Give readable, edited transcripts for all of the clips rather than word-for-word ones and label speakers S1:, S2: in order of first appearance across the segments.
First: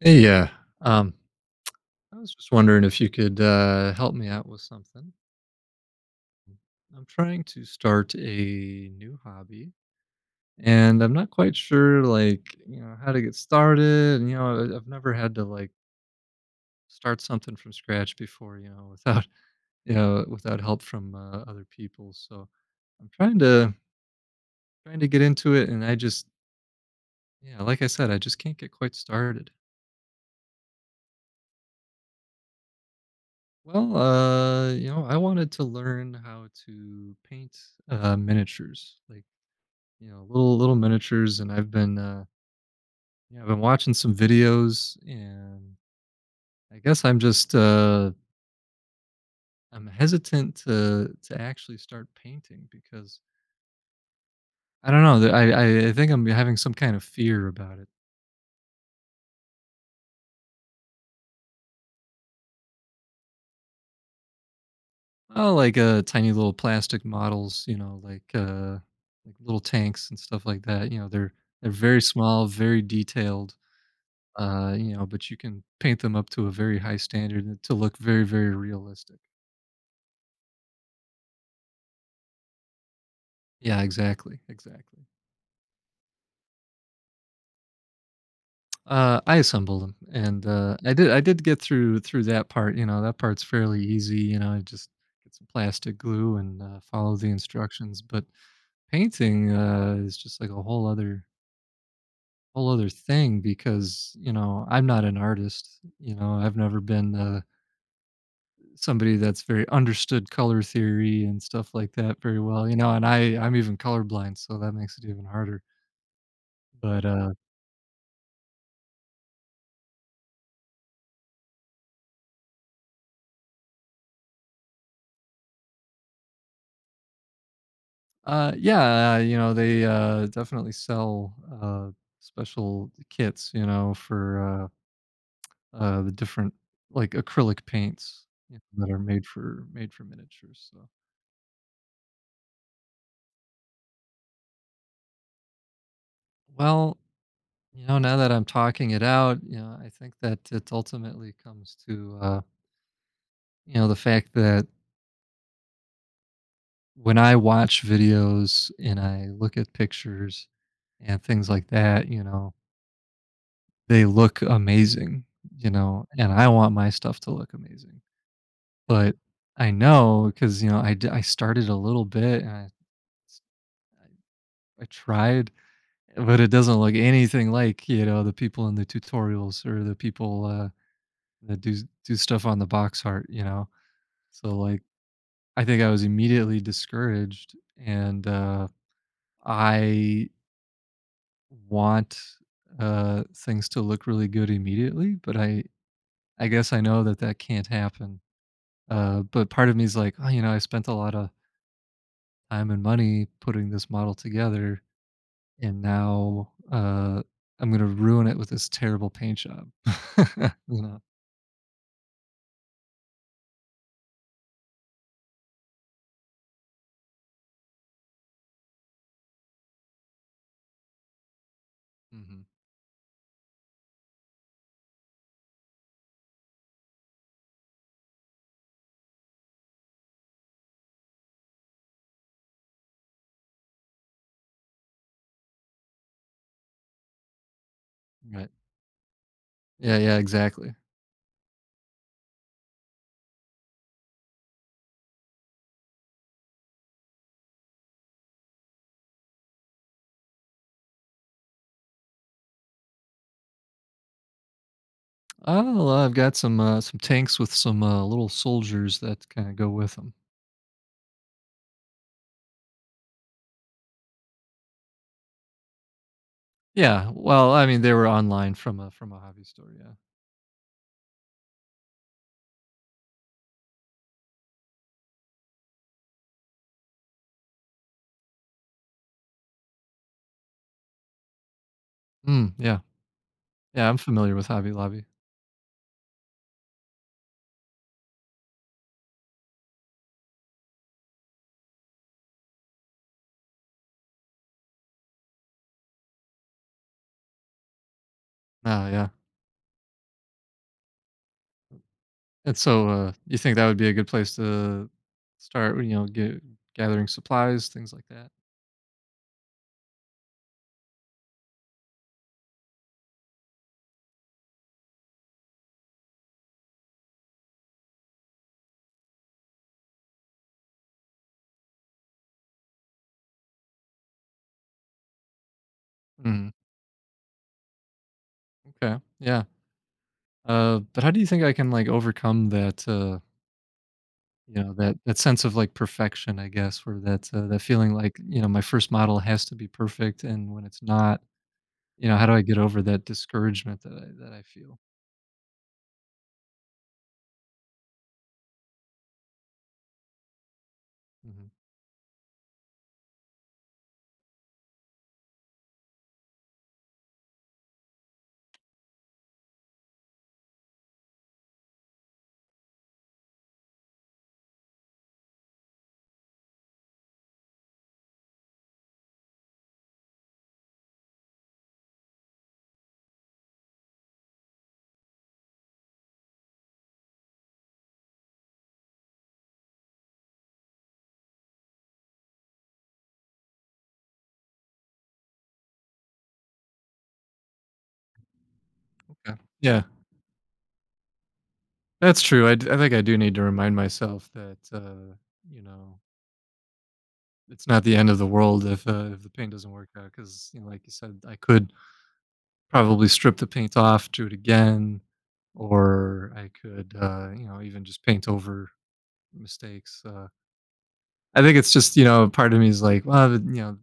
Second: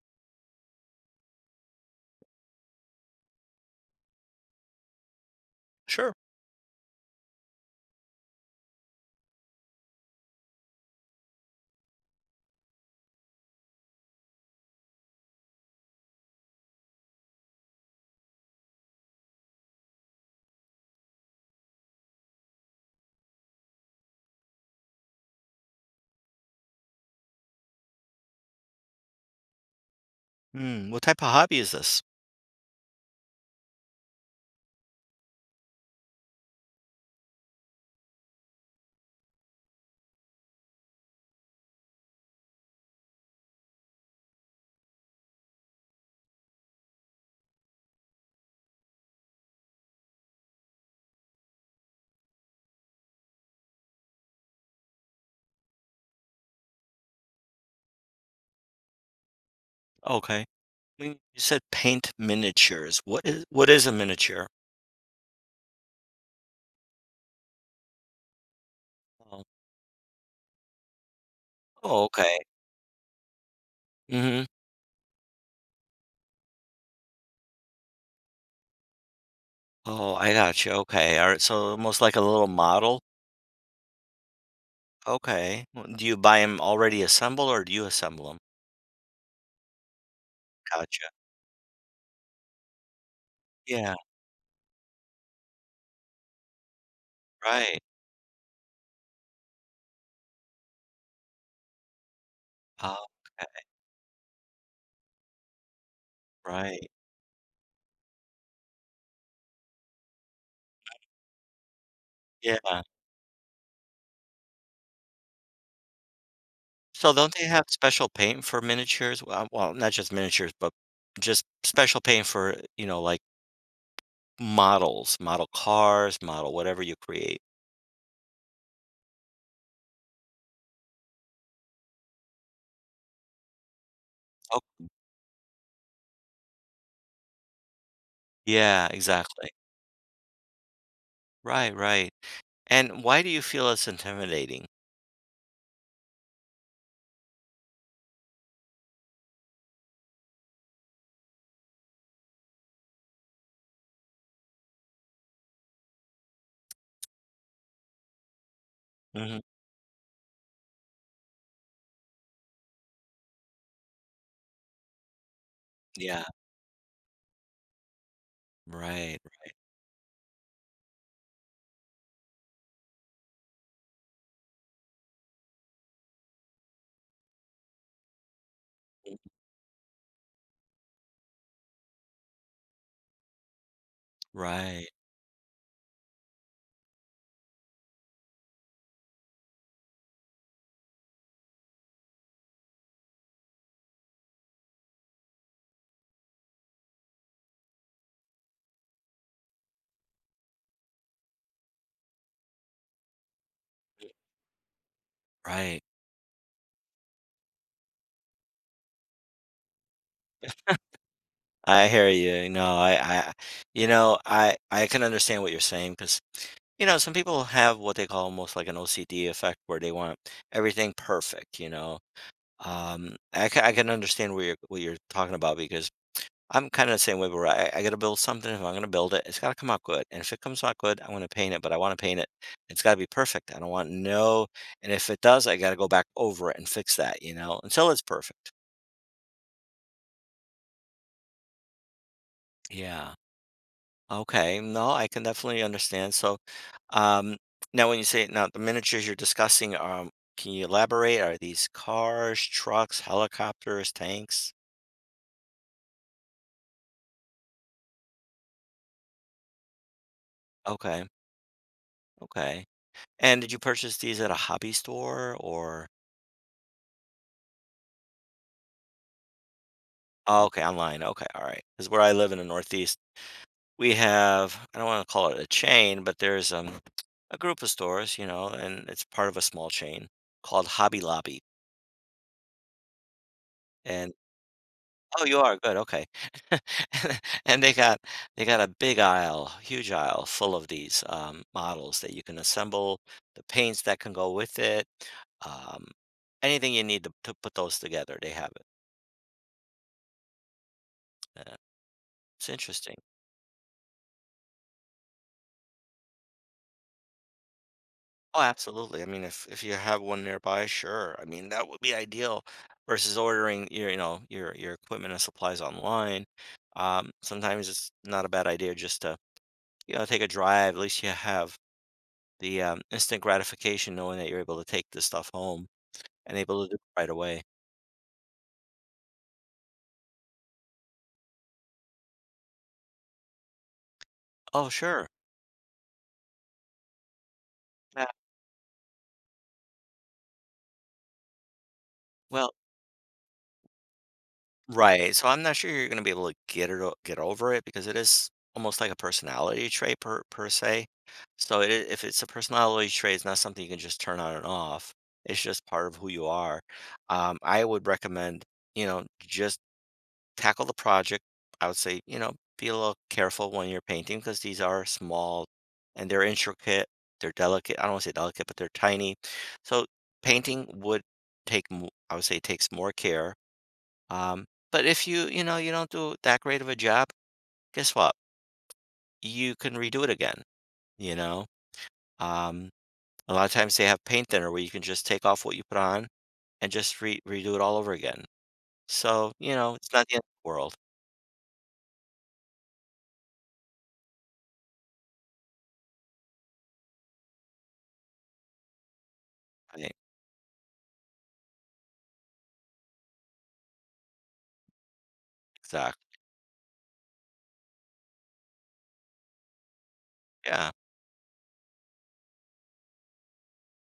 S1: Hey, yeah. Um, I was just wondering if you could help me out with something.
S2: Sure.
S1: I'm trying to start a new hobby, and I'm not quite sure, like, you know, how to get started. And you know, I've never had to like start something from scratch before, you know, without you know without help from other people. So I'm trying to trying to get into it, and I just yeah, like I said, I just can't get quite started.
S2: Hmm. What type of hobby is this?
S1: Well, you know, I wanted to learn how to paint miniatures, like you know, little miniatures, and you know, I've been watching some videos, and I guess I'm just, uh, I'm hesitant to actually start painting because I don't know that I think I'm having some kind of fear about it.
S2: Okay. When you said paint miniatures. What is a miniature?
S1: Oh, like tiny little plastic models, you know, like
S2: Oh,
S1: little tanks and stuff like that. You know, they're very
S2: oh, okay.
S1: small, very detailed.
S2: Hmm.
S1: You know, but you can paint them up to a very high standard and to look very, very realistic.
S2: Oh, I got you. Okay. All right. So almost like a little model.
S1: Yeah, exactly, exactly.
S2: Okay. Well, do you buy them already assembled or do you assemble them?
S1: I assembled them, and
S2: Gotcha.
S1: I did get through that part. You know, that part's fairly
S2: Yeah.
S1: easy. You know, I just get some plastic glue and follow the
S2: Right.
S1: instructions. But painting is just like a whole other
S2: Oh.
S1: thing
S2: Okay.
S1: because you know I'm not an artist. You know, I've never
S2: Right.
S1: been. Somebody that's very understood color theory and stuff like that very well, you
S2: Yeah.
S1: know, and I'm even colorblind, so that makes it even harder. But,
S2: So don't they have special paint for miniatures? Well, not just miniatures, but just special paint for, you know, like models, model cars, model whatever you create.
S1: yeah, you know, definitely sell, uh, special kits, you know, for, the different, like, acrylic paints, you know,
S2: Yeah,
S1: that are
S2: exactly.
S1: made for miniatures, so
S2: Right. And why do you feel it's intimidating?
S1: well, you know, now that I'm talking it out, you know, I think that it ultimately comes to, you know, the fact that when I watch videos and I
S2: Mhm.
S1: look at pictures and things like that, you know, they look amazing, you know,
S2: Yeah.
S1: and I want my stuff to look amazing. But
S2: Right,
S1: I know because, you know, I started a little bit and I tried, but it doesn't look anything like, you know, the people in the tutorials or the people that do stuff on the box art, you know? So, like,
S2: right,
S1: I think I was immediately discouraged and, I want, things to look really good immediately, but I guess I know that that can't happen. But part of me is like, "Oh, you know, I spent a lot of time and money putting this model together, and
S2: right.
S1: now, I'm gonna ruin it with this terrible paint job." You know?
S2: I hear you. No, I I can understand what you're saying because some people have what they call almost like an OCD effect where they want everything perfect, you know?
S1: Mhm.
S2: I can understand what you're talking about because I'm kind of the same way where I got to build something. If I'm going to build it, it's got to come out good. And if it comes out good, I'm going to paint it, but I want to paint it. It's got to be perfect. I don't want no. And if it does, I got to go back over it and fix that, you know, until it's perfect.
S1: Right. Yeah, yeah, exactly.
S2: Yeah. Okay. No, I can definitely understand. Um, now when you say now the miniatures you're discussing, can you elaborate? Are these cars, trucks, helicopters, tanks?
S1: Oh, well, I've got some tanks with some, little soldiers that kinda go with them.
S2: Okay. Okay. And did you purchase these at a hobby store or?
S1: Yeah, well, I mean, they were online from a hobby store, yeah.
S2: Oh, okay, online, okay, all right. Alright, 'cause where I live in the Northeast, we have, I don't wanna call it a chain, but there's, a group of stores, you know, and it's part of a small chain called Hobby Lobby,
S1: Mm, yeah. Yeah, I'm
S2: and
S1: familiar with Hobby Lobby.
S2: oh, you are? Good, okay. And they got a big aisle, huge aisle full of these, models that you can assemble, the paints that can go with it, um, anything you need to put those together, they have it.
S1: Ah, yeah.
S2: Yeah, it's
S1: And so,
S2: interesting.
S1: you think that would be a good place to start, you know, get gathering supplies, things like that?
S2: Oh, absolutely. I mean, if you have one nearby, sure. I mean, that would be ideal versus ordering your, you know, your equipment and supplies online. Sometimes it's not a bad idea just to, you know, take a drive. At least you have the instant gratification, knowing that you're able to take this stuff home and
S1: Mhm.
S2: able to do it right away.
S1: Okay. Yeah. But how do you think I can like overcome that, you
S2: Oh,
S1: know,
S2: sure.
S1: that sense of like perfection, I guess, or that that feeling
S2: Yeah.
S1: like you know my first model has to be perfect, and when it's not, you know, how do I
S2: Well,
S1: get over that discouragement that I feel?
S2: Right. So I'm not sure you're going to be able to get over it because it is almost like a personality trait, per se.
S1: Mhm.
S2: So if it's a personality trait, it's not something you can just turn on and off. It's just part of who you are. I would recommend, you know, just tackle the project. I would say, you know, be a little careful when you're painting because these are small and they're intricate. They're delicate. I don't want to say delicate, but they're tiny. So painting would I would say, takes more care, but if you, you know, you don't do that great of a job, guess what? You can redo it again, you know? Um, a lot of times they have paint thinner where you can just take off what you put on and just re redo it all over again. So,
S1: Okay.
S2: you know,
S1: Yeah,
S2: it's not the end of the world.
S1: that's true. I think I do need to remind myself that you know it's not the end of the world if the paint doesn't
S2: I
S1: work
S2: think.
S1: out because you know, like you said, I could probably strip the paint off, do it again,
S2: Exactly.
S1: or I could you know even just paint over mistakes.
S2: Yeah.
S1: I think it's just you know part of me is like, well, you know,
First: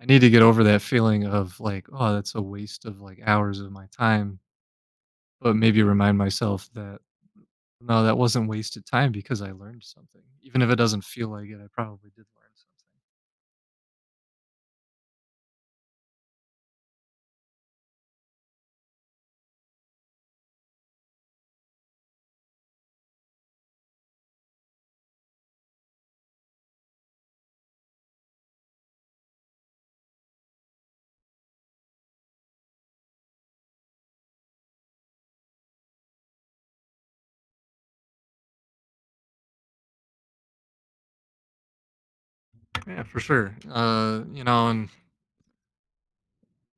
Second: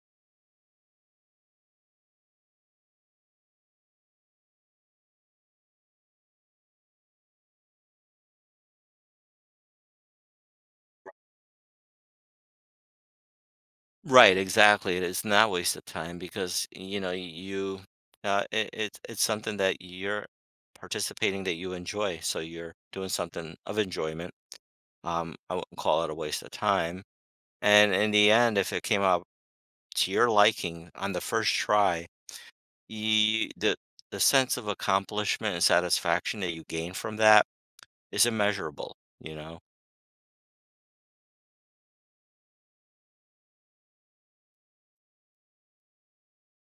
S1: I need to get over that feeling of like, oh, that's a waste of like hours of my time, but maybe remind myself that no, that wasn't wasted time because I learned something. Even if it doesn't feel like it, I probably did learn
S2: Right, exactly. It is not waste of time because, you know, you it's something that you're participating that you enjoy. So you're doing something of enjoyment. I wouldn't call it a waste of time. And in the end, if it came out to your liking on the first try, you the sense of accomplishment and satisfaction that you gain from that is immeasurable, you know?
S1: something. Yeah, for sure. You know, and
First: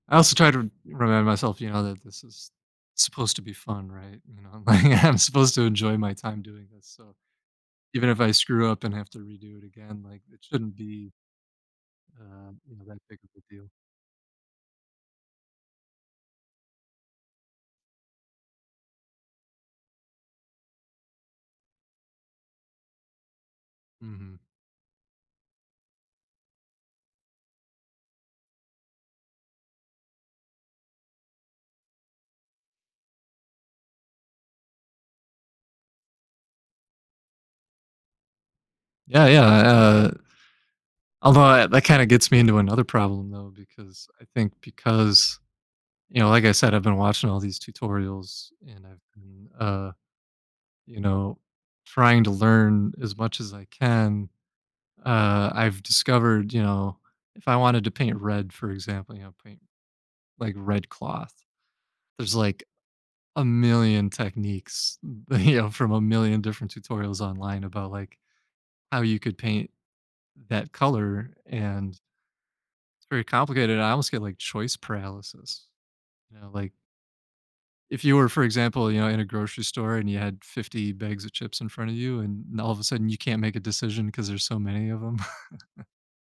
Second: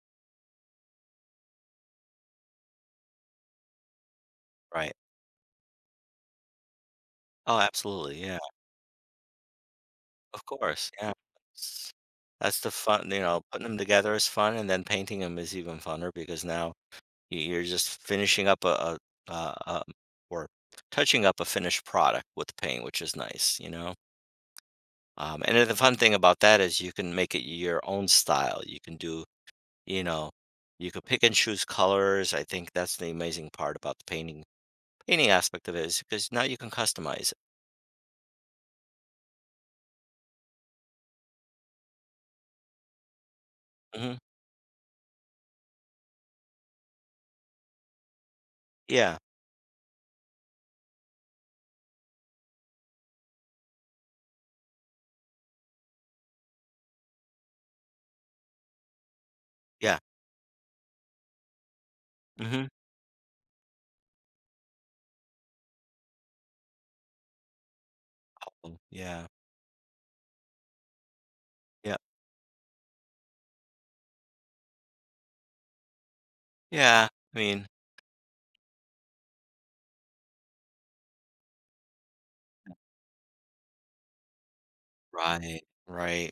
S1: I also try to remind myself, you know, that this is supposed to be fun, right? You know,
S2: Right.
S1: like I'm supposed to enjoy my time doing this. So
S2: Oh,
S1: even
S2: absolutely.
S1: if I
S2: Yeah.
S1: screw up and have to redo it again, like it
S2: Of
S1: shouldn't
S2: course.
S1: be,
S2: Yeah. That's that's the
S1: you know, that
S2: fun,
S1: big
S2: you
S1: of
S2: know,
S1: a
S2: putting
S1: deal.
S2: them together is fun and then painting them is even funner because now you're just finishing up a, or touching up a finished product with paint, which is nice, you know?
S1: Hmm.
S2: And then the fun thing about that is you can make it your own style. You can do, you know, you could pick and choose colors. I think that's the amazing part about the painting aspect of it is because now you can customize it.
S1: Yeah, yeah. That kind of gets me into another problem though, because
S2: Hmm.
S1: I think because you know, like I said, I've been watching all these tutorials and
S2: Yeah,
S1: you know, trying to learn as much as I can. I've discovered, you know, if I wanted to paint red, for example, you know, paint
S2: yeah,
S1: like red cloth, there's like
S2: hmm,
S1: a million techniques, you know, from a million different tutorials online about like how you
S2: yeah,
S1: could paint that color. And
S2: yeah,
S1: it's very complicated. I almost get like choice paralysis. You know, like
S2: yeah. I mean,
S1: if you were, for example, you know, in a grocery store and you had 50 bags of chips in front of you and all of a sudden you can't make a decision because there's so many of them.
S2: right, right,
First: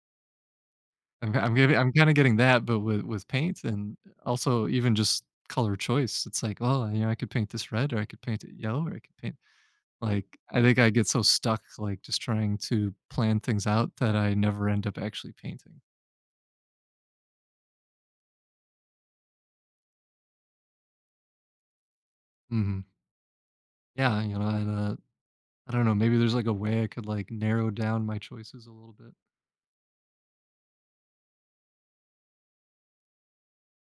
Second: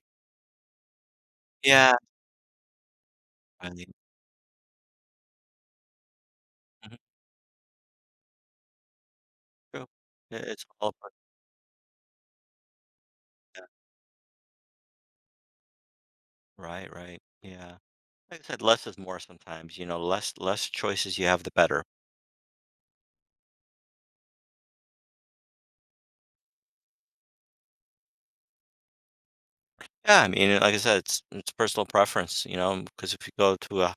S1: I'm
S2: yeah,
S1: kinda getting that, but with paint
S2: right.
S1: and also even just color choice, it's like, "Oh,
S2: Mhm.
S1: you know, I could paint this red or I could paint it yellow or I could paint"
S2: True.
S1: like,
S2: Yeah,
S1: I
S2: it's
S1: think I
S2: all
S1: get
S2: part-
S1: so stuck, like, just trying to plan things out that I never end up actually painting.
S2: right, right. Yeah, like I said, less is more sometimes. You know, less choices you have, the better.
S1: Mhm. Yeah, you know, and, I don't know, maybe there's, like, a way I could, like, narrow down my choices a little bit.
S2: Yeah, I mean, like I said, it's personal preference, you know, because if you go to a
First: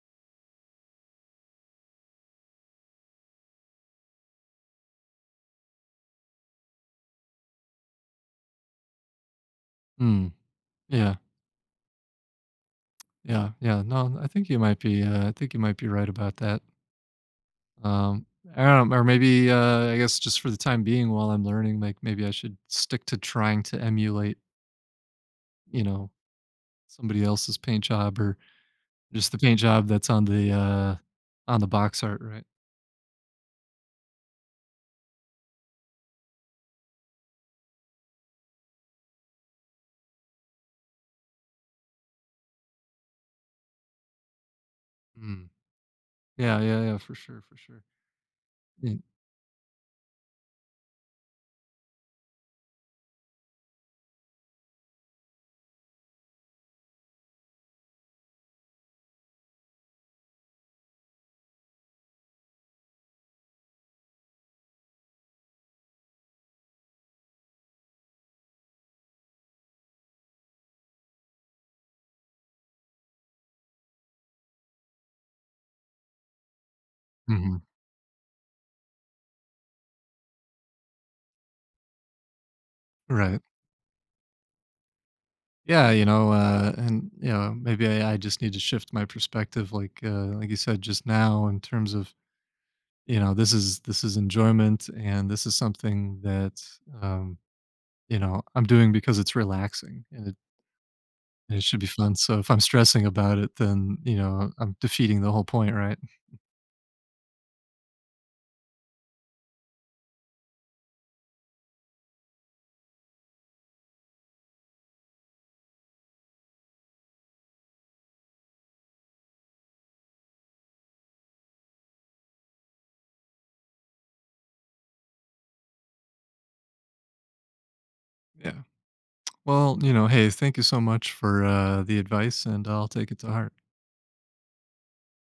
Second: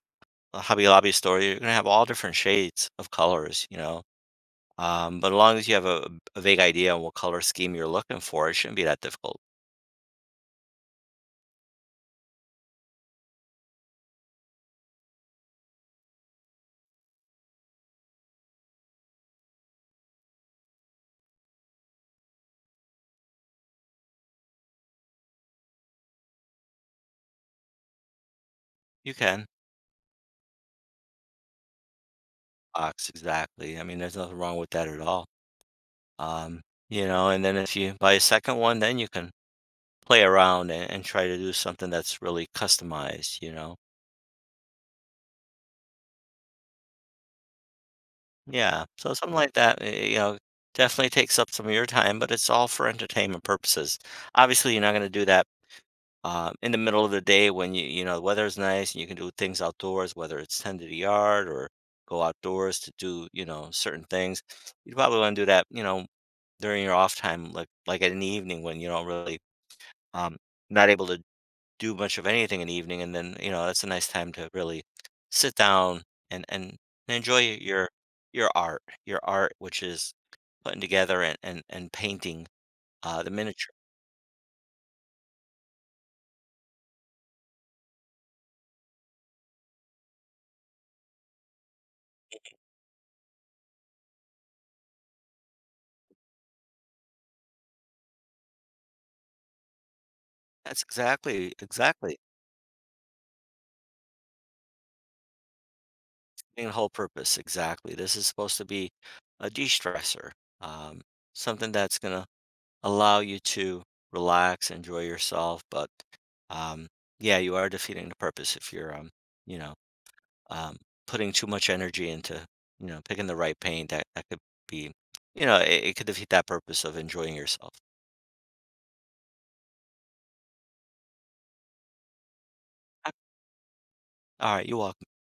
S2: a Hobby Lobby store, you're gonna have all different shades of colors, you know. But as long as you have a vague idea on what color scheme you're looking for, it shouldn't be that difficult.
S1: Mm. Yeah. Yeah. Yeah. No, I think you might be, I think you might be right about that. Um, I don't know, or maybe, I guess just for the time being while I'm learning, like, maybe I should stick to trying to emulate, you know, somebody else's paint job or
S2: You
S1: just the
S2: can
S1: paint job that's on the box art, right?
S2: box exactly. I mean, there's nothing wrong with that at all. Um, you know, and then if you buy a second one, then you can play around and try to do something that's really customized. You know,
S1: Mm. Yeah, yeah, yeah, for sure, for sure.
S2: yeah.
S1: Mm,
S2: So something like that, eh, you know, definitely takes up some of your time, but it's all for entertainment purposes. Obviously, you're not gonna do that in the middle of the day when you know, the weather's nice and you can do things outdoors, whether it's tend to the yard or go outdoors to do, you know, certain things. You probably want to do that, you know, during your off time, like in the evening when you don't really um not able to do much of anything in the evening, and then you know that's a nice time to really sit down and and, and enjoy
S1: mhm,
S2: your your art, which is putting together and painting the
S1: right.
S2: miniature.
S1: Yeah, you know, and, you know, maybe I just need to shift my perspective like you said just now in terms of, you know, this is enjoyment and this is something that, um you know, I'm doing because it's relaxing
S2: That's
S1: and it should be fun.
S2: exactly
S1: So if I'm stressing about it, then, you know, I'm defeating the whole point, right?
S2: main whole purpose, exactly, this is supposed to be a de-stressor, um, something that's going to allow you to relax, enjoy yourself, but um, yeah, you are defeating the purpose if you're, you know, um, putting too much energy into, you know, picking the right paint, that could be, you know, it could defeat that purpose of enjoying yourself.
S1: Yeah. Well, you know, hey, thank you so much for the advice, and I'll take it to heart.
S2: All right, you welcome.